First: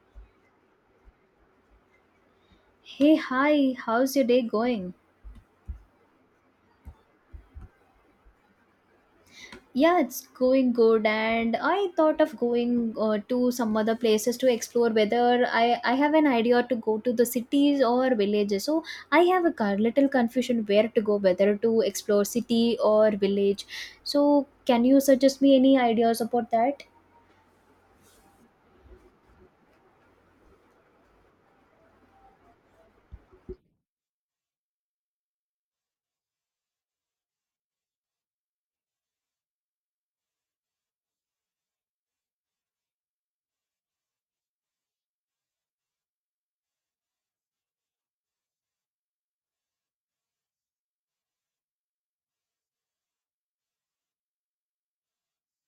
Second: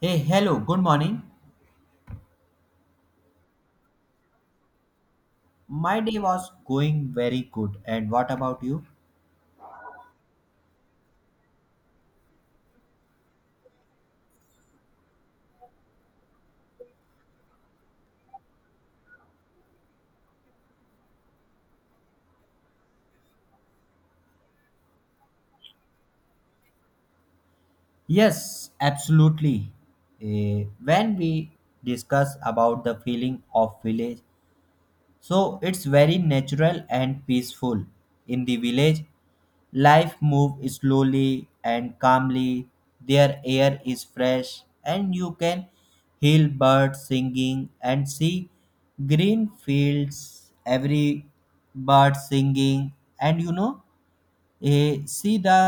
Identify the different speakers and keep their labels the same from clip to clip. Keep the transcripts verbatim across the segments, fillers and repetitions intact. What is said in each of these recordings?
Speaker 1: Hey, hello, good morning.
Speaker 2: Hey, hi, how's your day going?
Speaker 1: My day was going very good. And what about you?
Speaker 2: Yeah, it's going good, and I thought of going uh, to some other places to explore whether I, I have an idea to go to the cities or villages. So I have a car, little confusion where to go, whether to explore city or village. So can you suggest me any ideas about that?
Speaker 1: Yes, absolutely. Eh, when we discuss about the feeling of village, so it's very natural and peaceful. In the village, life moves slowly and calmly. Their air is fresh, and you can hear birds singing and see green fields. Every bird singing, and you know, eh, see the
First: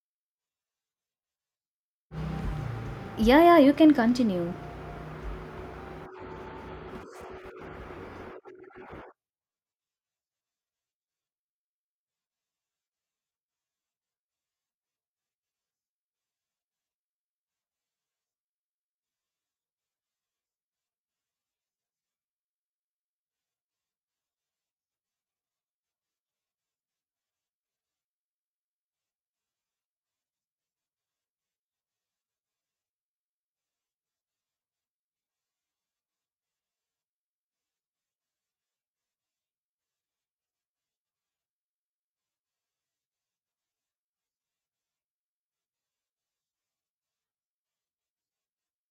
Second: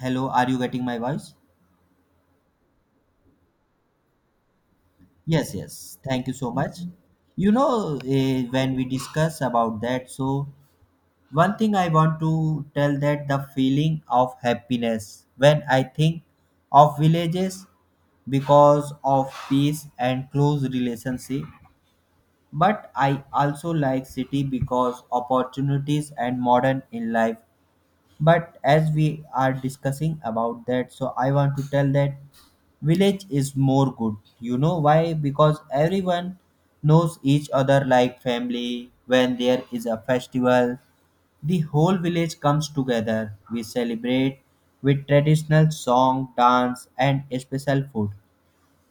Speaker 1: hello. Are you getting my voice?
Speaker 2: Yeah, yeah, you can continue.
Speaker 1: Yes, yes. Thank you so much. You know, eh, when we discuss about that, so one thing I want to tell that the feeling of happiness when I think of villages because of peace and close relationship, but I also like city because opportunities and modern in life, but as we are discussing about that, so I want to tell that village is more good, you know why, because everyone knows each other like family. When there is a festival, the whole village comes together. We celebrate with traditional song, dance, and special food.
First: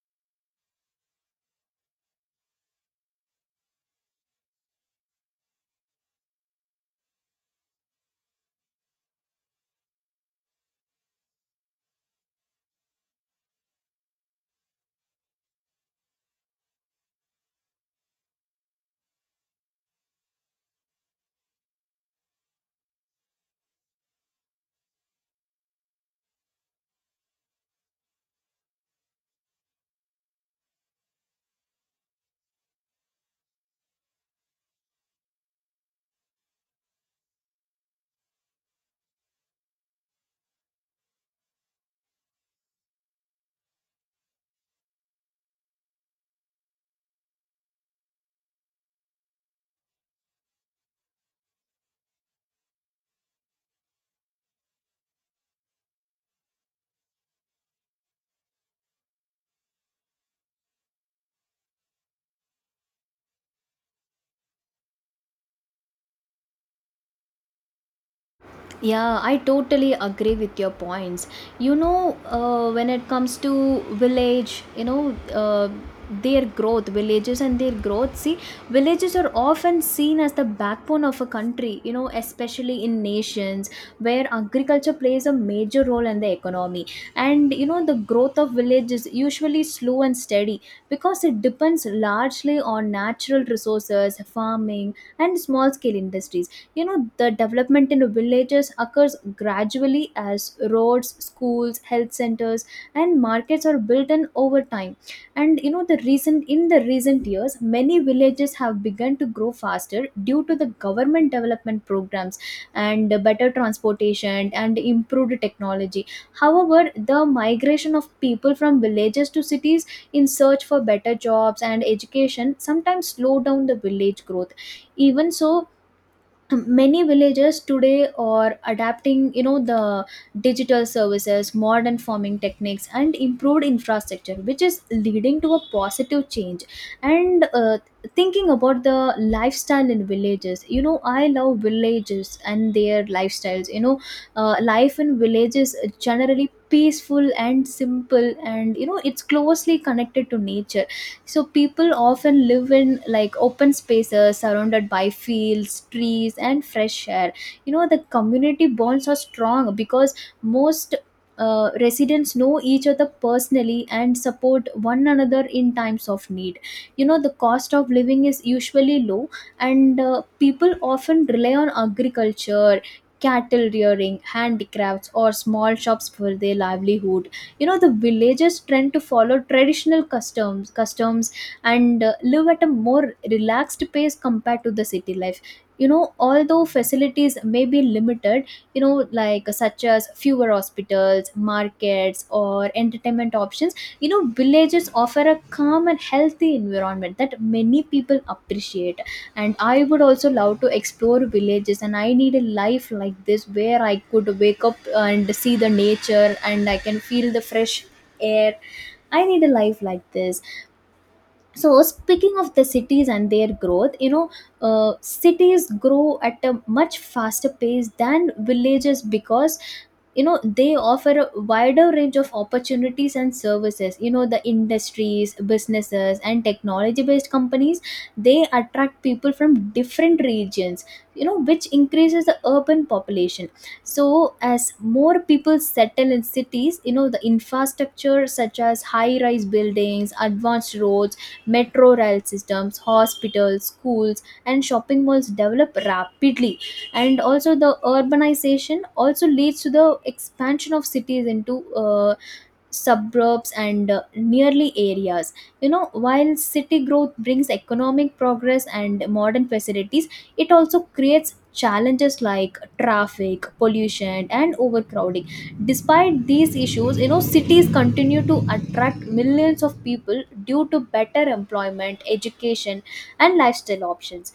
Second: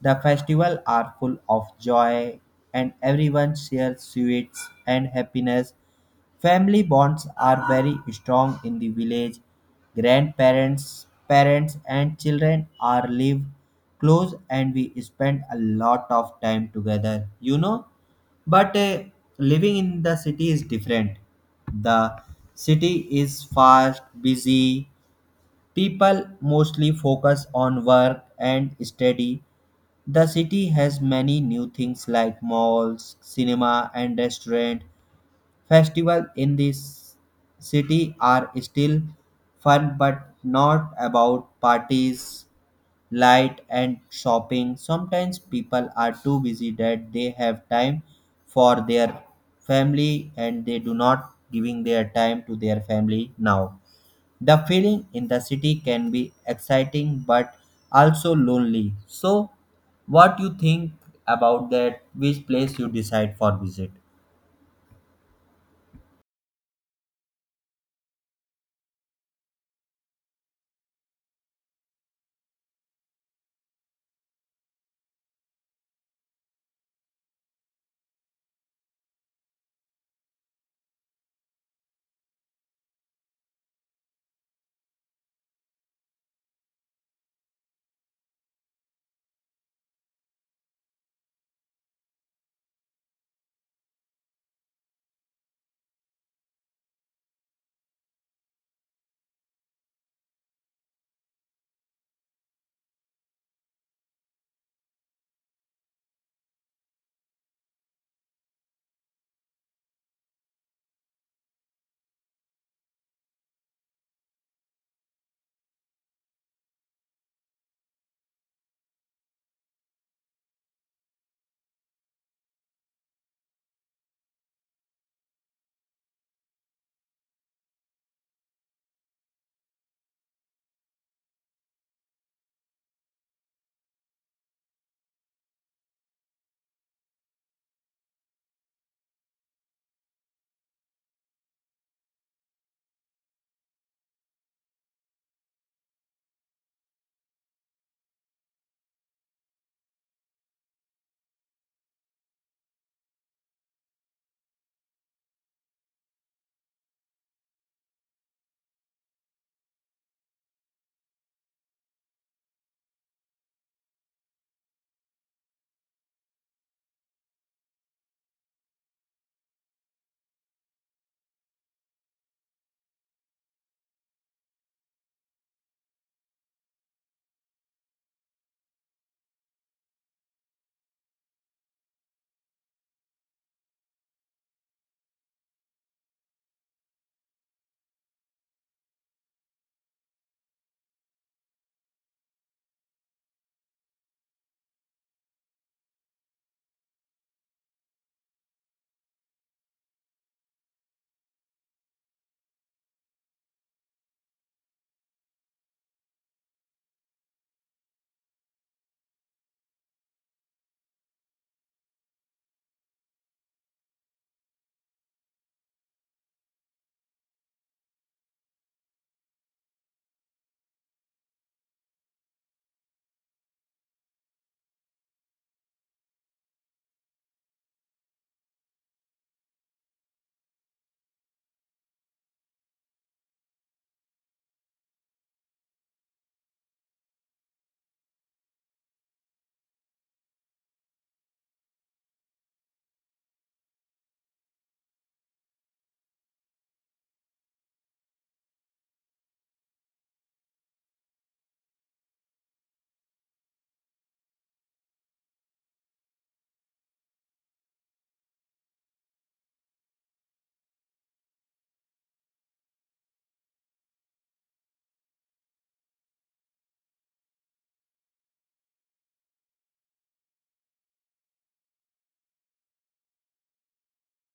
Speaker 1: The festival are full of joy, and everyone shares sweets and happiness. Family bonds are very strong in the village. Grandparents, parents and children are live close, and we spend a lot of time together. You know, but uh, Living in the city is different. The city is fast, busy. People mostly focus on work and study. The city has many new things like malls, cinema and restaurant. Festival in this city are still fun but not about parties, light and shopping. Sometimes people are too busy that they have time for their family, and they do not giving their time to their family now. The feeling in the city can be exciting but also lonely. So, what you think about that? Which place you decide for visit?
Speaker 2: Yeah, I totally agree with your points. You know, uh, when it comes to village, you know, uh, their growth, villages and their growth, see, villages are often seen as the backbone of a country, you know, especially in nations where agriculture plays a major role in the economy. And, you know, the growth of villages usually slow and steady because it depends largely on natural resources, farming, and small scale industries. You know, the development in villages occurs gradually as roads, schools, health centers and markets are built in over time. And you know, the recent in the recent years many villages have begun to grow faster due to the government development programs and better transportation and improved technology. However, the migration of people from villages to cities in search for better jobs and education sometimes slow down the village growth. Even so, many villagers today are adapting, you know, the digital services, modern farming techniques and improved infrastructure, which is leading to a positive change. And uh, thinking about the lifestyle in villages, you know, I love villages and their lifestyles. You know, uh, life in villages is generally peaceful and simple, and you know, it's closely connected to nature. So people often live in like open spaces surrounded by fields, trees and fresh air. You know, the community bonds are strong because most uh, residents know each other personally and support one another in times of need. You know, the cost of living is usually low, and uh, people often rely on agriculture, cattle rearing, handicrafts or small shops for their livelihood. You know, the villagers tend to follow traditional customs customs and uh, live at a more relaxed pace compared to the city life. You know, although facilities may be limited, you know, like such as fewer hospitals, markets or entertainment options, you know, villages offer a calm and healthy environment that many people appreciate. And I would also love to explore villages, and I need a life like this where I could wake up and see the nature and I can feel the fresh air. I need a life like this. So speaking of the cities and their growth, you know, uh, cities grow at a much faster pace than villages because, you know, they offer a wider range of opportunities and services. You know, the industries, businesses and technology based companies, they attract people from different regions, you know, which increases the urban population. So as more people settle in cities, you know, the infrastructure such as high rise buildings, advanced roads, metro rail systems, hospitals, schools, and shopping malls develop rapidly. And also, the urbanization also leads to the expansion of cities into uh, suburbs and uh, nearly areas. You know, while city growth brings economic progress and modern facilities, it also creates challenges like traffic, pollution and overcrowding. Despite these issues, you know, cities continue to attract millions of people due to better employment, education and lifestyle options.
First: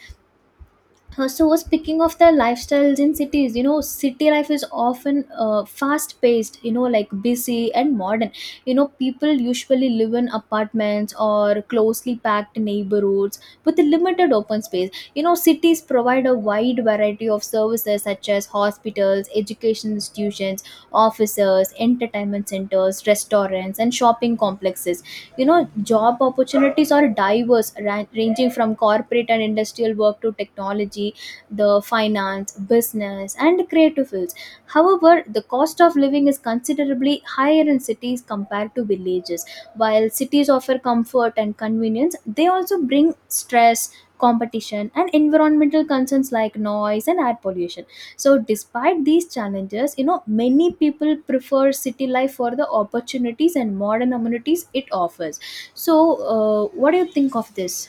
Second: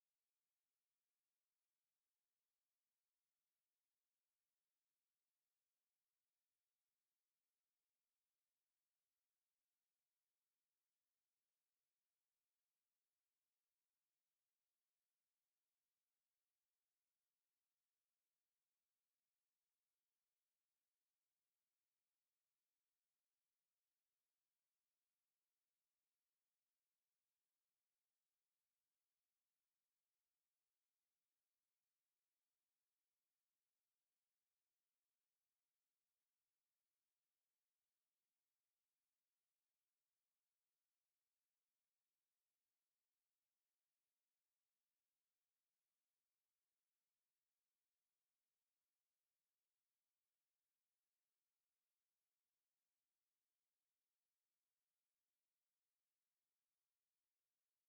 Speaker 2: Uh, so uh, speaking of the lifestyles in cities, you know, city life is often uh, fast paced, you know, like busy and modern. You know, people usually live in apartments or closely packed neighborhoods with a limited open space. You know, cities provide a wide variety of services such as hospitals, education institutions, offices, entertainment centers, restaurants and shopping complexes. You know, job opportunities are diverse, ran- ranging from corporate and industrial work to technology, the finance, business and creative fields. However, the cost of living is considerably higher in cities compared to villages. While cities offer comfort and convenience, they also bring stress, competition and environmental concerns like noise and air pollution. So despite these challenges, you know, many people prefer city life for the opportunities and modern amenities it offers. So uh, what do you think of this?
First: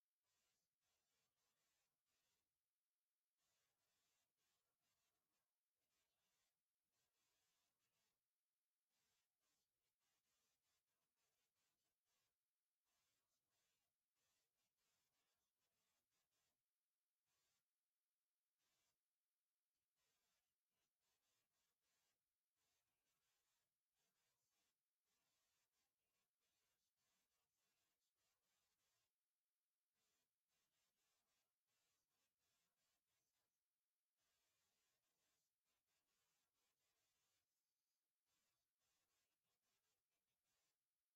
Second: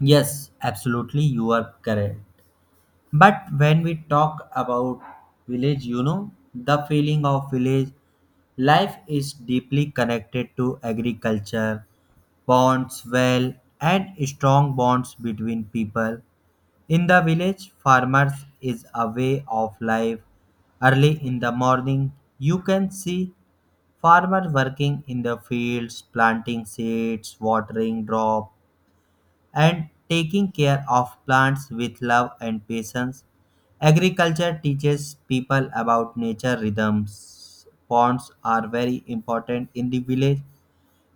Speaker 1: Yes, absolutely, you are correct. But when we talk about village, you know, the feeling of village life is deeply connected to agriculture, bonds, well, and strong bonds between people. In the village, farmers is a way of life. Early in the morning, you can see farmers working in the fields, planting seeds, watering crop, and taking care of plants with love and patience. Agriculture teaches people about nature rhythms. Ponds are very important in the village.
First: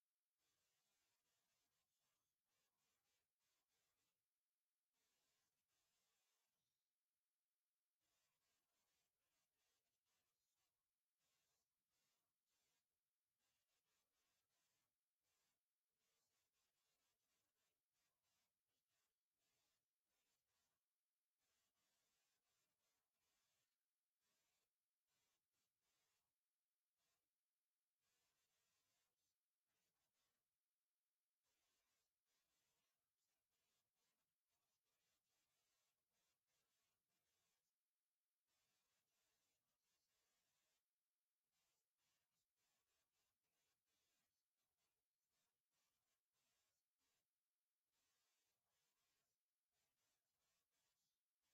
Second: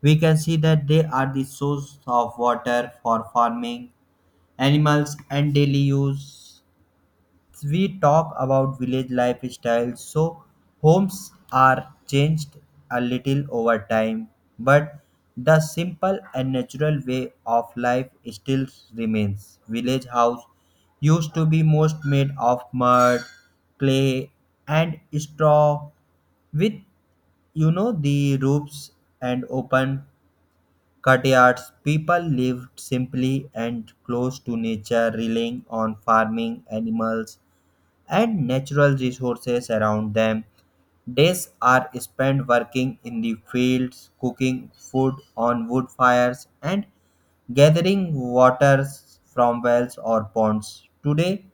Speaker 1: We can see that they are the source of water for farming, animals, and daily use. We talk about village lifestyle, so homes are changed a little over time, but the simple and natural way of life still remains. Village house used to be most made of mud, clay, and straw, with you know the roofs and open courtyards. People lived simply and close to nature, relying on farming animals and natural resources around them. Days are spent working in the fields, cooking food on wood fires, and gathering waters from wells or ponds. Today,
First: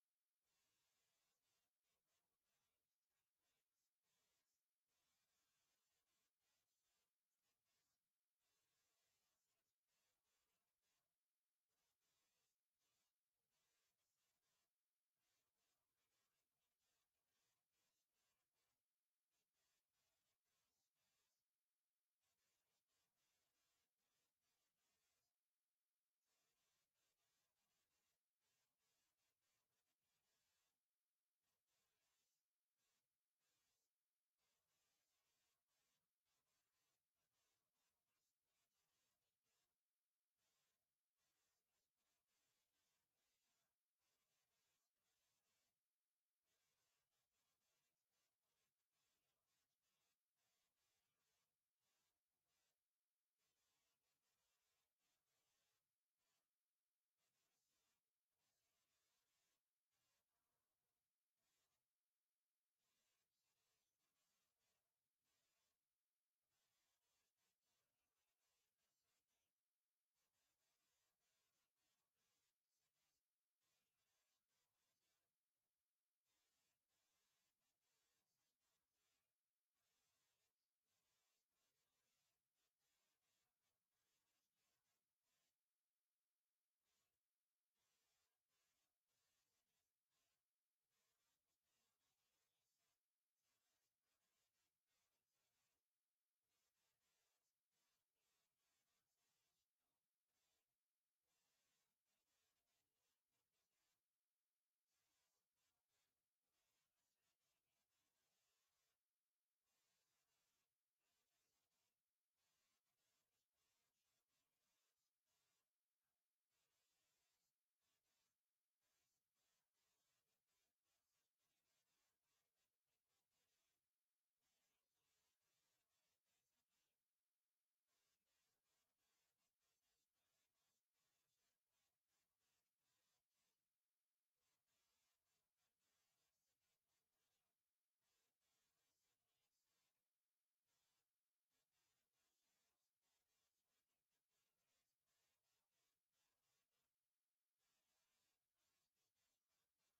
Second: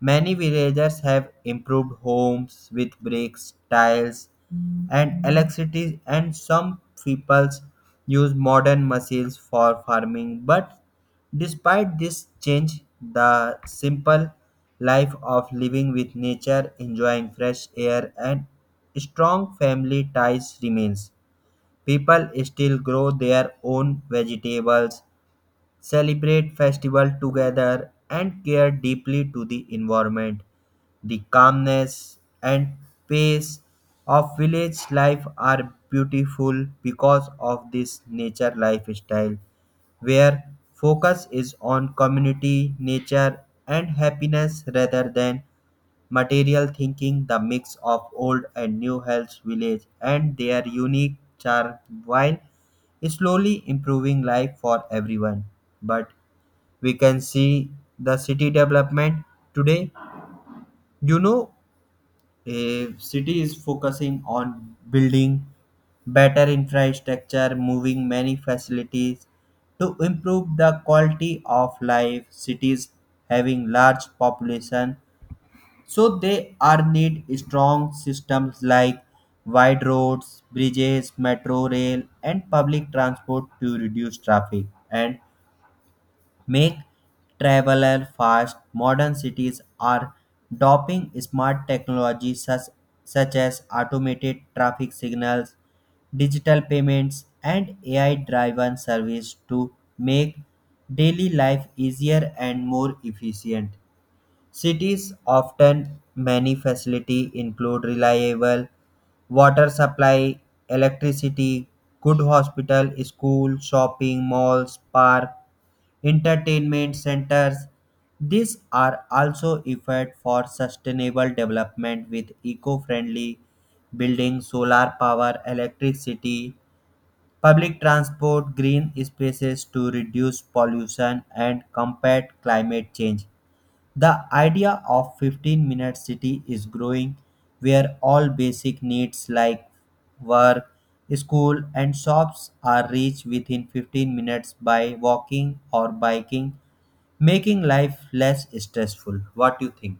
Speaker 1: many villagers have improved homes with bricks, tiles, and electricity, and some peoples use modern machines for farming. But despite this change, the simple life of living with nature, enjoying fresh air, and strong family ties remains. People still grow their own vegetables, celebrate festival together and care deeply to the environment. The calmness and pace of village life are beautiful because of this nature lifestyle, where focus is on community, nature and happiness rather than material thinking, the mix of old and new Hell's Village, and their unique charm while slowly improving life for everyone. But we can see the city development today. You know, a city is focusing on building better infrastructure, moving many facilities to improve the quality of life. Cities having large population, so they are need strong systems like wide roads, bridges, metro rail, and public transport to reduce traffic and make traveler fast. Modern cities are adopting smart technologies such, such as automated traffic signals, digital payments, and A I-driven service to make daily life easier and more efficient. Cities often many facilities include reliable water supply, electricity, good hospital, school, shopping malls, park, entertainment centers. These are also effort for sustainable development with eco-friendly building, solar power, electricity, public transport, green spaces to reduce pollution and combat climate change. The idea of fifteen minute city is growing, where all basic needs like work, school and shops are reached within fifteen minutes by walking or biking, making life less stressful. What do you think?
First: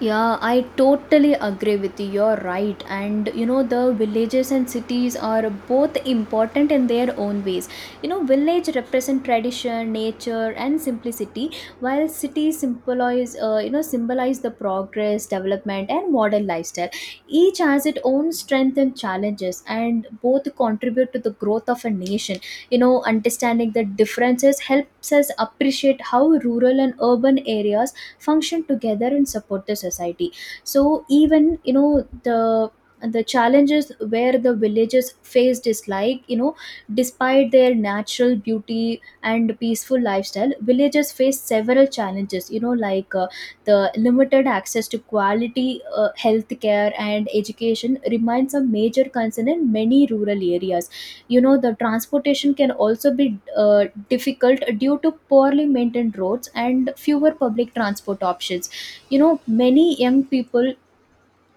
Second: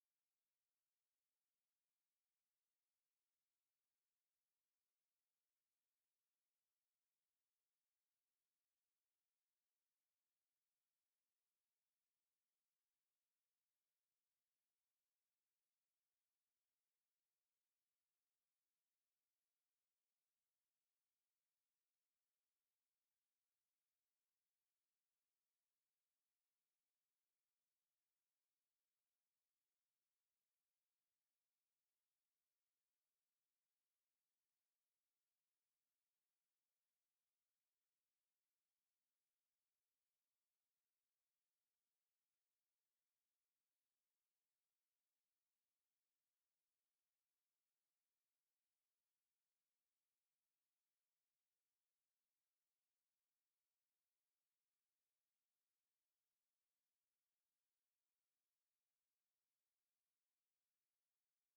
Speaker 2: Yeah, I totally agree with you. You're right. And you know, the villages and cities are both important in their own ways. You know, village represent tradition, nature, and simplicity, while cities symbolize, uh, you know, symbolize the progress, development, and modern lifestyle. Each has its own strength and challenges, and both contribute to the growth of a nation. You know, understanding the differences helps us appreciate how rural and urban areas function together and support the society. So even you know, the the challenges where the villages faced is like, you know, despite their natural beauty and peaceful lifestyle, villages face several challenges. You know, like uh, the limited access to quality uh, health care and education remains a major concern in many rural areas. You know, the transportation can also be uh, difficult due to poorly maintained roads and fewer public transport options. You know, many young people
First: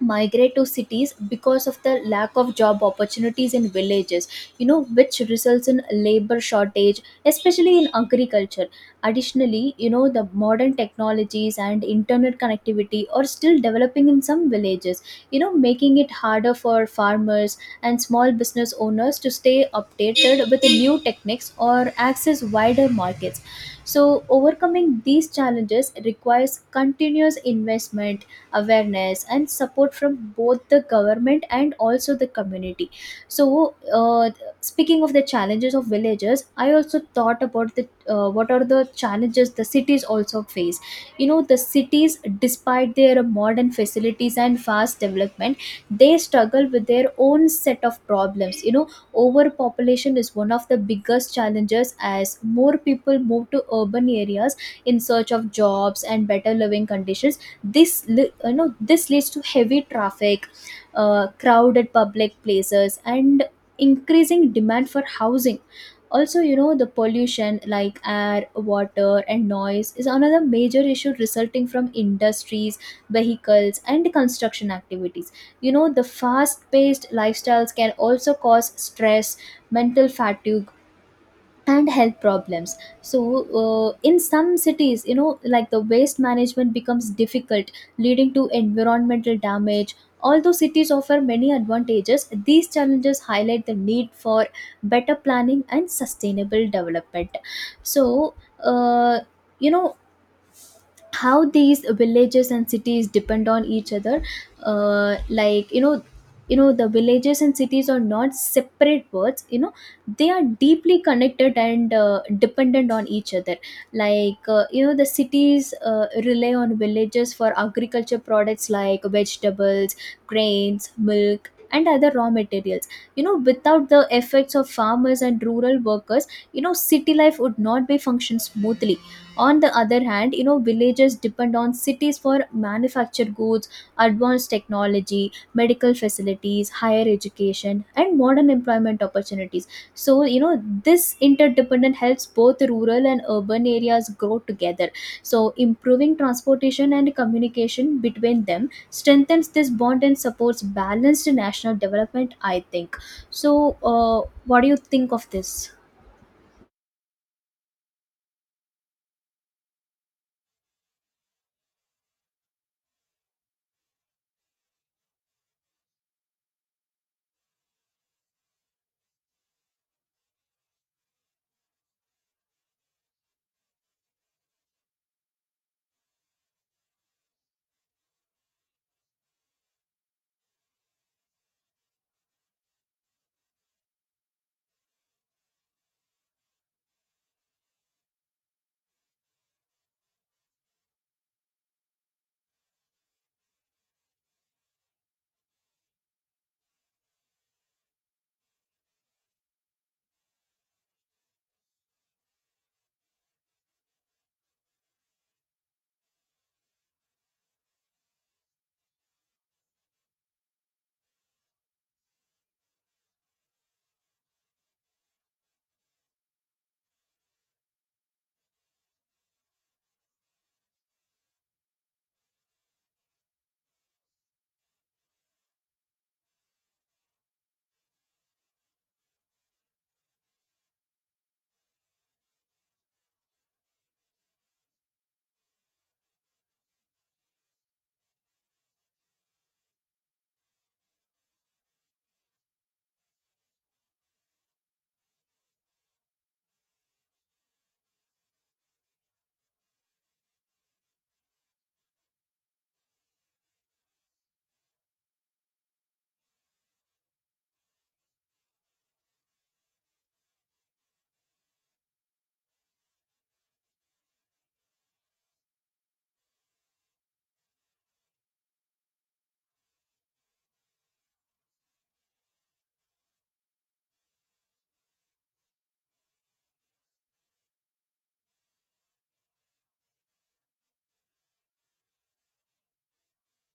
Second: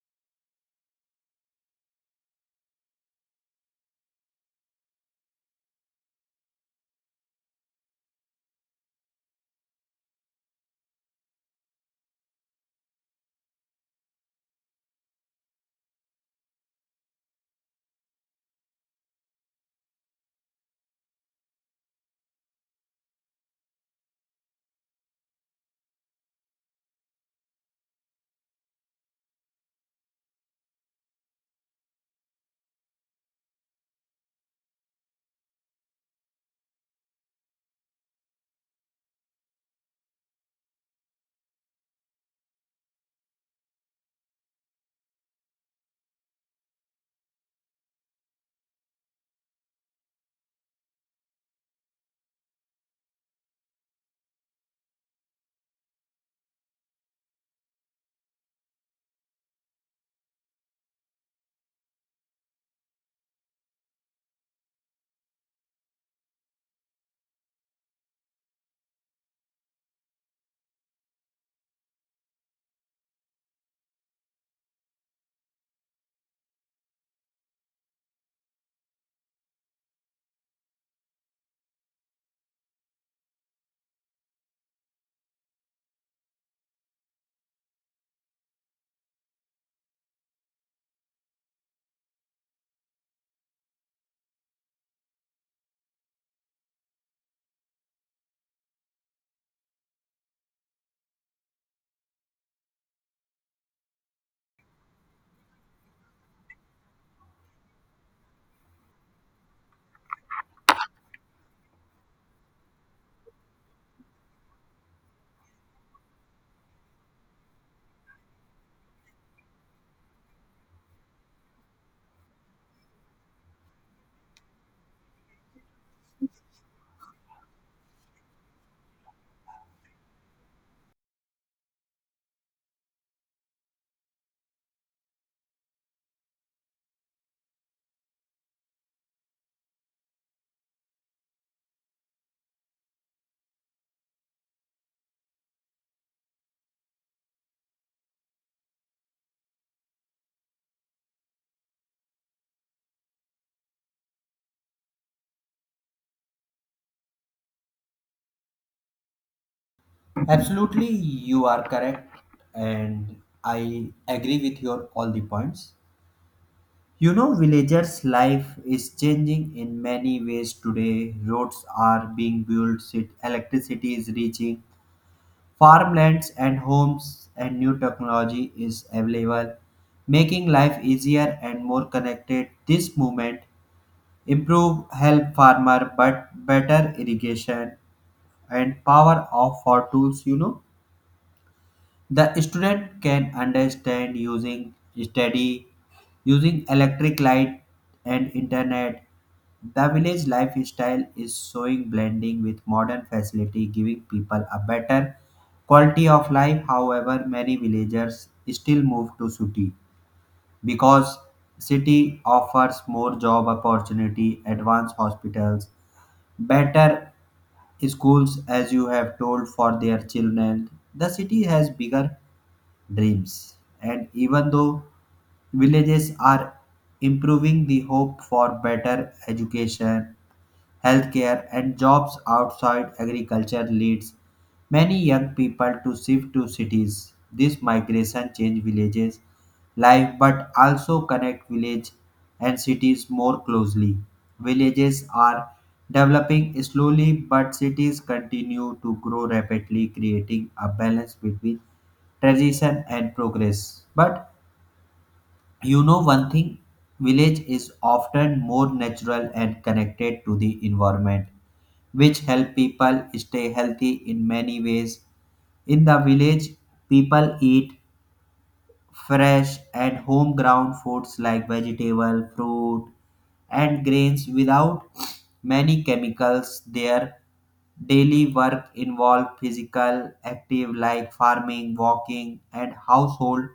Speaker 2: migrate to cities because of the lack of job opportunities in villages, you know, which results in labor shortage especially in agriculture. Additionally, you know, the modern technologies and internet connectivity are still developing in some villages, you know, making it harder for farmers and small business owners to stay updated with the new techniques or access wider markets. So overcoming these challenges requires continuous investment, awareness and support from both the government and also the community. So uh, speaking of the challenges of villages, I also thought about the uh, what are the challenges the cities also face. You know, the cities, despite their modern facilities and fast development, they struggle with their own set of problems. You know, overpopulation is one of the biggest challenges as more people move to urban areas in search of jobs and better living conditions. This li- you know, this leads to heavy traffic, uh, crowded public places and increasing demand for housing. Also, you know, the pollution like air, water and noise is another major issue resulting from industries, vehicles and construction activities. You know, the fast paced lifestyles can also cause stress, mental fatigue and health problems. So uh, in some cities, you know, like the waste management becomes difficult, leading to environmental damage. Although cities offer many advantages, these challenges highlight the need for better planning and sustainable development. So uh, you know, how these villages and cities depend on each other. Uh, like, you know, you know, the villages and cities are not separate words. You know, they are deeply connected and uh, dependent on each other. Like, uh, you know, the cities uh, rely on villages for agriculture products like vegetables, grains, milk and other raw materials. You know, without the efforts of farmers and rural workers, you know, city life would not be function smoothly. On the other hand, you know, villages depend on cities for manufactured goods, advanced technology, medical facilities, higher education and modern employment opportunities. So you know, this interdependent helps both rural and urban areas grow together. So improving transportation and communication between them strengthens this bond and supports balanced national development, I think. So uh, what do you think of this?
Speaker 1: Absolutely, you are correct, and I agree with your all the points. You know, villagers' life is changing in many ways today. Roads are being built, cit- electricity is reaching, farmlands and homes, and new technology is available, making life easier and more connected. This movement improve help farmer but better irrigation and power of for tools, you know. The student can understand using study, using electric light and internet. The village lifestyle is showing blending with modern facility, giving people a better quality of life. However, many villagers still move to city because city offers more job opportunity, advanced hospitals, better schools as you have told for their children. The city has bigger dreams. And even though villages are improving, the hope for better education, healthcare, and jobs outside agriculture leads many young people to shift to cities. This migration change villages' life but also connect village and cities more closely. Villages are developing slowly, but cities continue to grow rapidly, creating a balance between tradition and progress. But you know one thing, village is often more natural and connected to the environment, which help people stay healthy in many ways. In the village, people eat fresh and home ground foods like vegetable, fruit, and grains without many chemicals. Their daily work involve physical active like farming, walking, and household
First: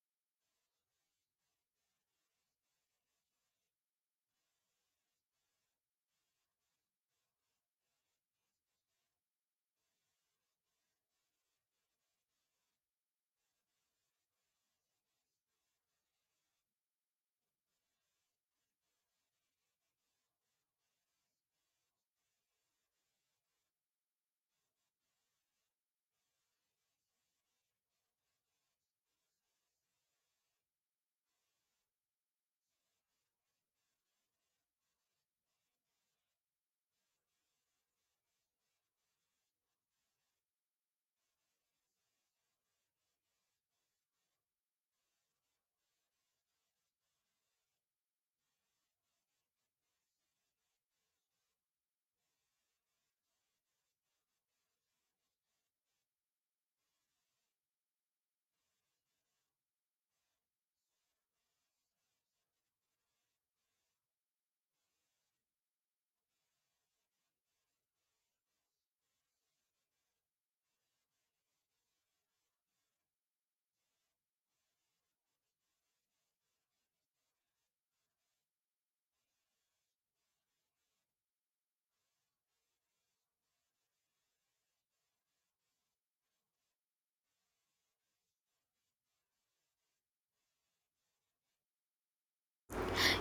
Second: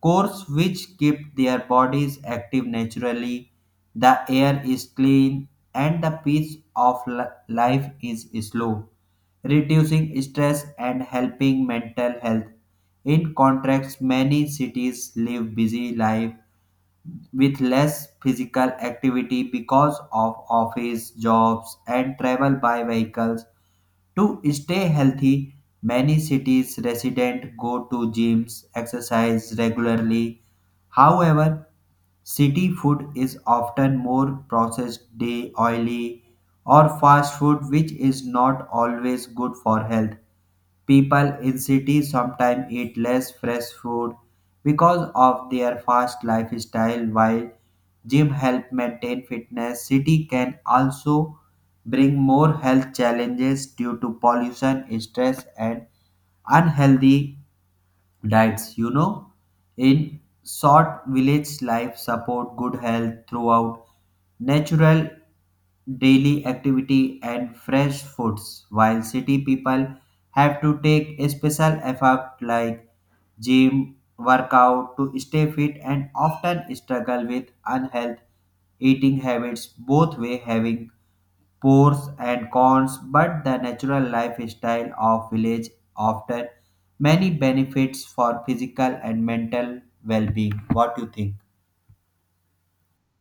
Speaker 1: cores, which keep their bodies active naturally, the air is clean, and the pace of li- life is slow, reducing stress and helping mental health. In contrast, many cities live busy life with less physical activity because of office jobs and travel by vehicles. To stay healthy, many cities residents go to gyms, exercise regularly. However, city food is often more processed, day oily, or fast food, which is not always good for health. People in cities sometimes eat less fresh food because of their fast lifestyle, while gym help maintain fitness. City can also bring more health challenges due to pollution, stress and unhealthy diets, you know. In short, village life support good health throughout natural daily activity and fresh foods, while city people have to take a special effort like gym workout to stay fit and often struggle with unhealth eating habits. Both way having pros and cons, but the natural lifestyle of village often many benefits for physical and mental well-being. What do you think?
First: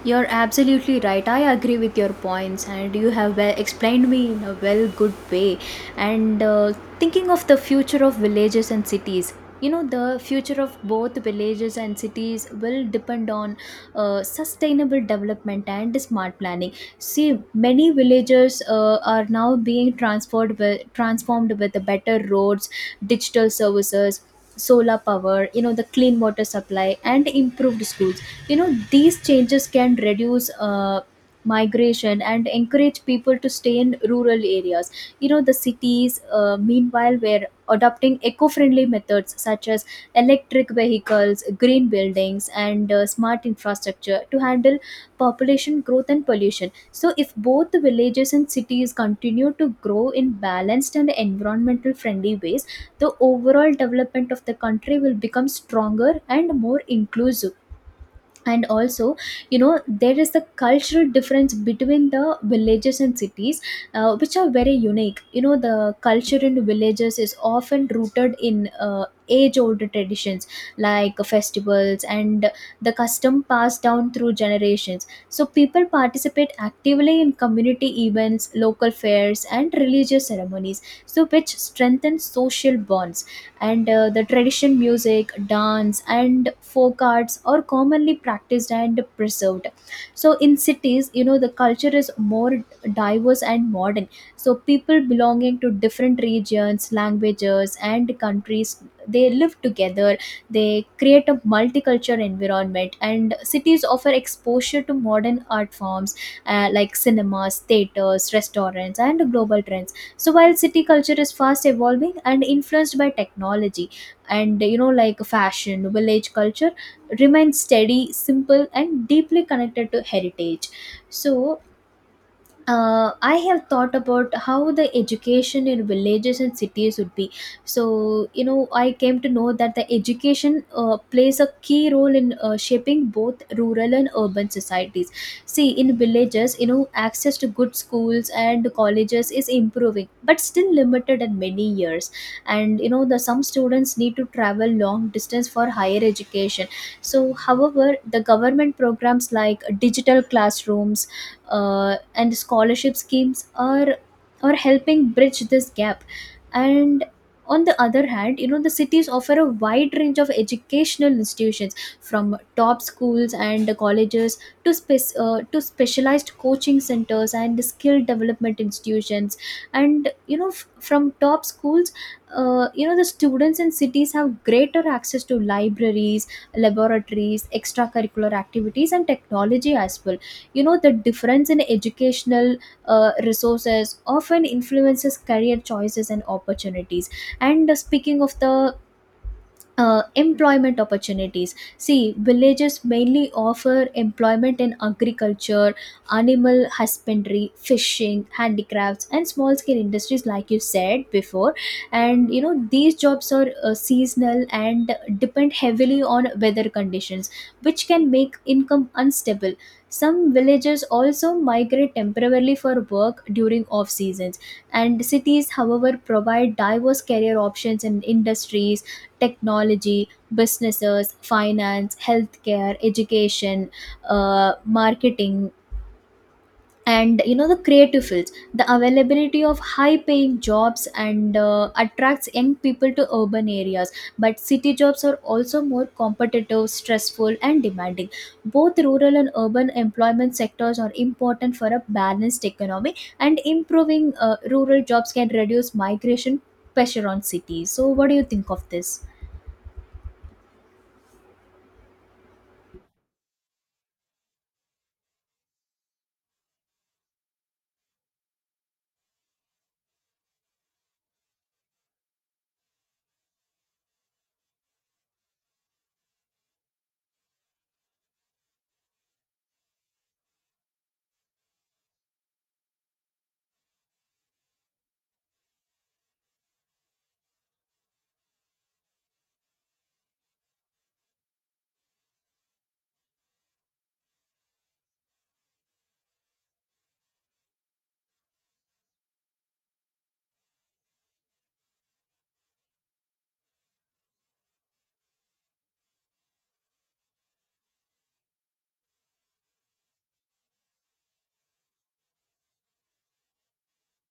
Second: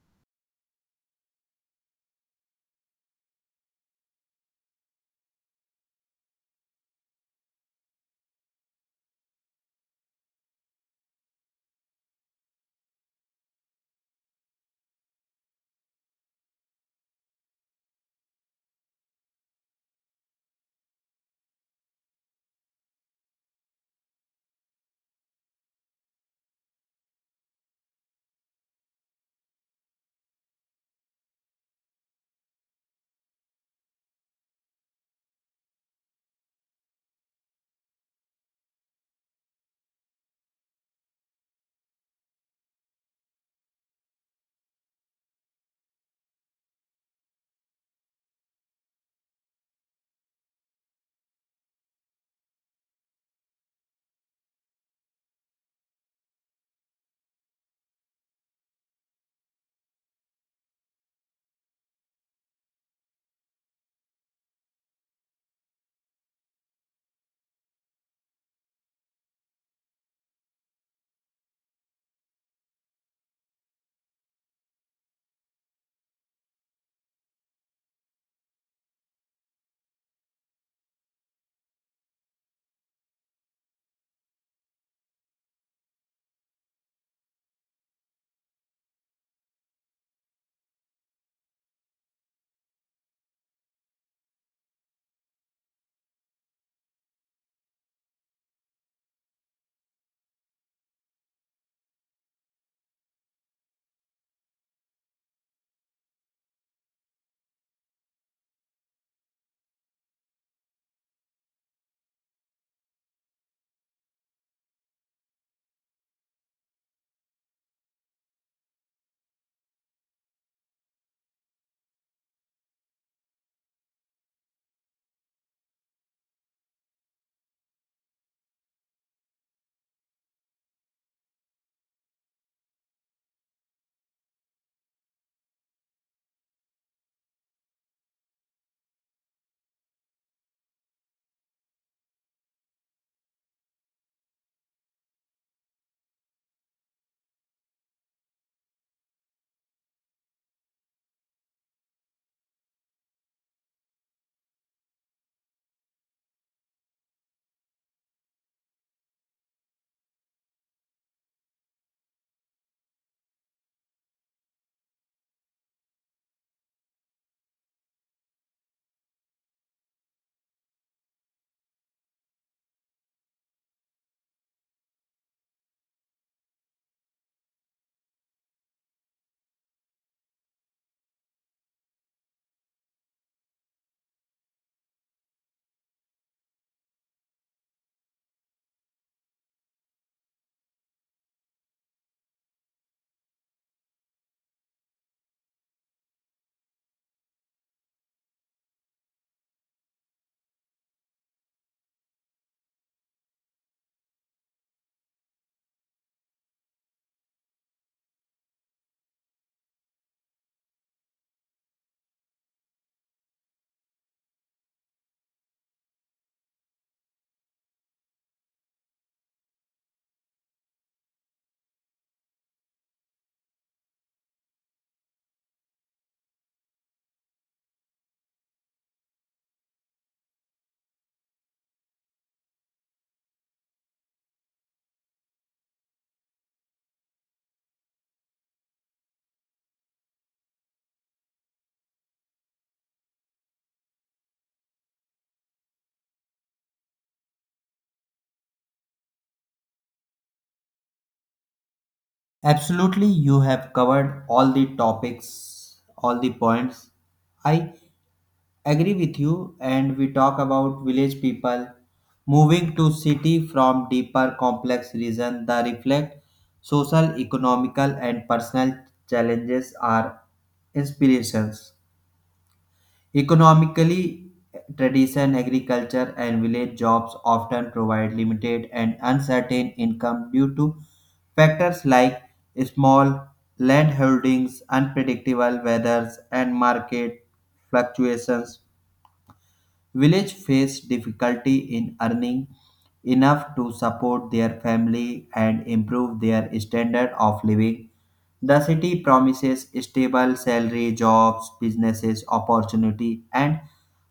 Speaker 2: You're absolutely right. I agree with your points, and you have well explained me in a well good way. And uh, thinking of the future of villages and cities, you know, the future of both villages and cities will depend on uh, sustainable development and smart planning. See, many villages uh, are now being transformed with, transformed with the better roads, digital services, solar power, you know, the clean water supply and improved schools. You know, these changes can reduce uh, migration and encourage people to stay in rural areas. You know, the cities uh, meanwhile were adopting eco-friendly methods such as electric vehicles, green buildings, and uh, smart infrastructure to handle population growth and pollution. So if both the villages and cities continue to grow in balanced and environmental friendly ways, the overall development of the country will become stronger and more inclusive. And also, you know, there is the cultural difference between the villages and cities, uh, which are very unique. You know, the culture in villages is often rooted in uh, age old traditions, like festivals and the custom passed down through generations. So people participate actively in community events, local fairs, and religious ceremonies, so which strengthen social bonds. And uh, the traditional music, dance, and folk arts are commonly practiced and preserved. So in cities, you know, the culture is more diverse and modern. So people belonging to different regions, languages, and countries, they live together, they create a multicultural environment, and cities offer exposure to modern art forms, uh, like cinemas, theaters, restaurants, and global trends. So while city culture is fast evolving and influenced by technology and, you know, like fashion, village culture remains steady, simple, and deeply connected to heritage. So uh, I have thought about how the education in villages and cities would be. So, you know, I came to know that the education uh, plays a key role in uh, shaping both rural and urban societies. See, in villages, you know, access to good schools and colleges is improving, but still limited in many years. And, you know, the some students need to travel long distance for higher education. So, however, the government programs like digital classrooms uh, and scholarship schemes are are helping bridge this gap. And on the other hand, you know, the cities offer a wide range of educational institutions, from top schools and colleges to spec- uh, to specialized coaching centers and skill development institutions. And you know, f- from top schools, uh, you know, the students in cities have greater access to libraries, laboratories, extracurricular activities, and technology as well. You know, the difference in educational uh, resources often influences career choices and opportunities. And uh, speaking of the uh, employment opportunities, see, villages mainly offer employment in agriculture, animal husbandry, fishing, handicrafts, and small scale industries, like you said before. And you know, these jobs are uh, seasonal and depend heavily on weather conditions, which can make income unstable. Some villages also migrate temporarily for work during off seasons. And cities, however, provide diverse career options in industries, technology, businesses, finance, healthcare, education, uh, marketing, and, you know, the creative fields. The availability of high-paying jobs and uh, attracts young people to urban areas. But city jobs are also more competitive, stressful, and demanding. Both rural and urban employment sectors are important for a balanced economy, and improving uh, rural jobs can reduce migration pressure on cities. So, what do you think of this?
Speaker 1: Absolutely, you have covered all the topics, all the points. I agree with you, and we talk about village people moving to city from deeper complex reason that reflect social, economical, and personal challenges are inspirations. Economically, tradition, agriculture, and village jobs often provide limited and uncertain income due to factors like small land holdings, unpredictable weathers, and market fluctuations. Village face difficulty in earning enough to support their family and improve their standard of living. The city promises stable salary, jobs, businesses, opportunity, and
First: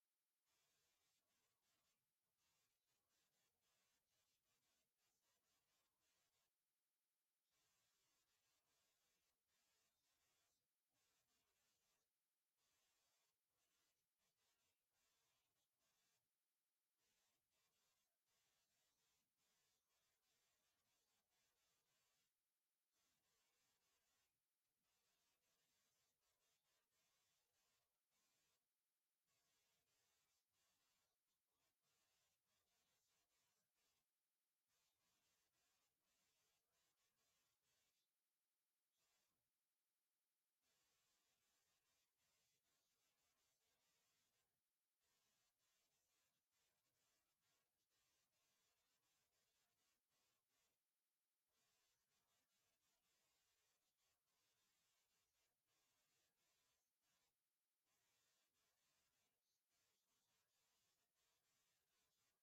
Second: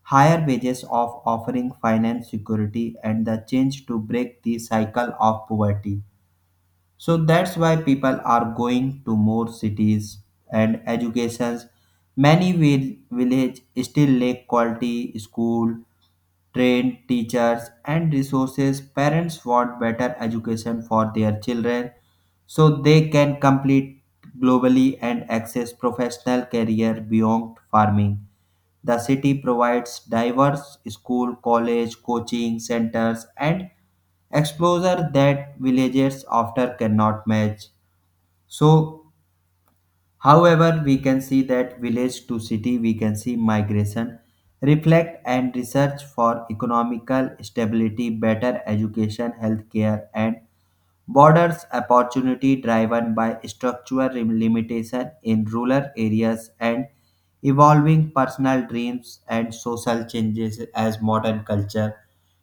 Speaker 1: higher wages of offering finance security and the change to break the cycle of poverty. So that's why people are going to more cities and educations. Many vil- village still lack quality school, trained teachers and resources. Parents want better education for their children, so they can complete globally and access professional career beyond farming. The city provides diverse school, college, coaching centers and exposure that villages often cannot match. So however, we can see that village to city, we can see migration, reflect and research for economical stability, better education, healthcare, and borders opportunity, driven by structural limitation in rural areas and evolving personal dreams and social changes as modern culture.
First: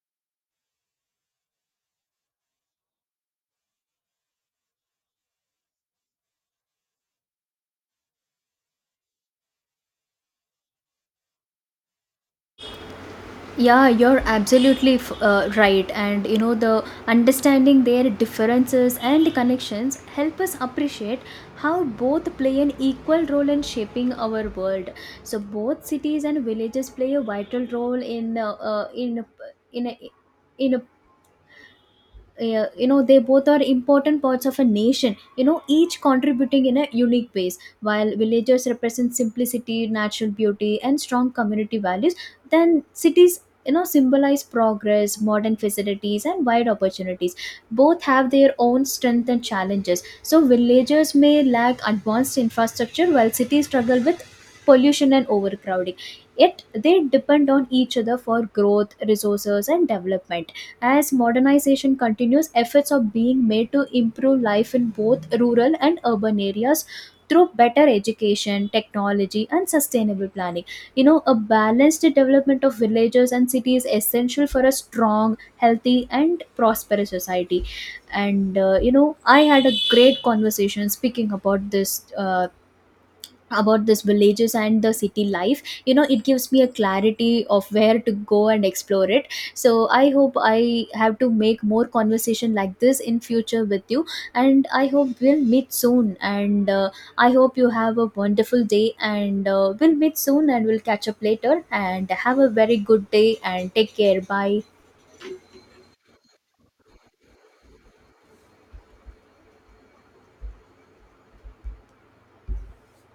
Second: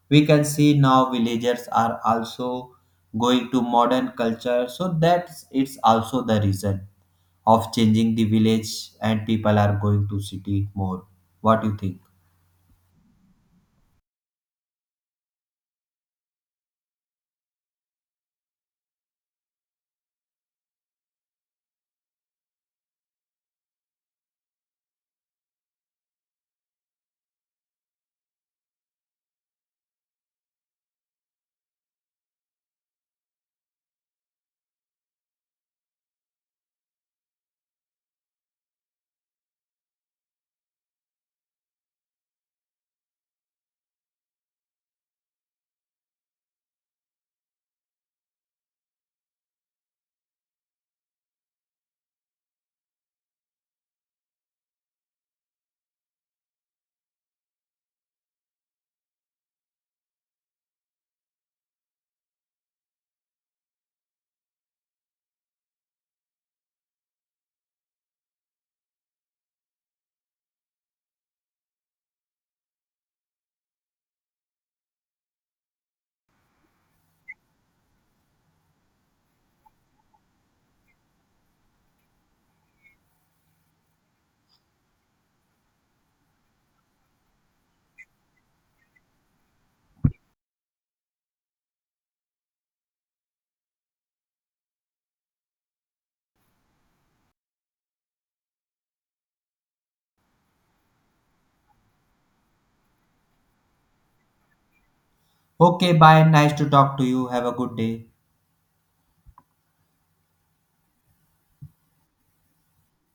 Speaker 1: We can see now villagers are also going to modern culture, so that's it's also the reason of changing the village, and people are going to city more. What do you think?
Speaker 2: Yeah, you're absolutely f- uh, right. And you know, the understanding their differences and connections help us appreciate how both play an equal role in shaping our world. So both cities and villages play a vital role in uh, uh, in in in uh, you know, they both are important parts of a nation. You know, each contributing in a unique ways, while villagers represent simplicity, natural beauty, and strong community values, then cities, you know, symbolize progress, modern facilities, and wide opportunities. Both have their own strength and challenges. So villagers may lack advanced infrastructure, while cities struggle with pollution and overcrowding, yet they depend on each other for growth, resources, and development. As modernization continues, efforts are being made to improve life in both rural and urban areas through better education, technology, and sustainable planning. You know, a balanced development of villages and cities is essential for a strong, healthy, and prosperous society. And uh, you know, I had a great conversation speaking about this, uh, about this villages and the city life. You know, it gives me a clarity of where to go and explore it. So I hope I have to make more conversation like this in future with you, and I hope we'll meet soon. And uh, I hope you have a wonderful day, and uh, we'll meet soon, and we'll catch up later, and have a very good day, and take care. Bye.
Speaker 1: Okay, bye. Nice to talk to you. Have a good day.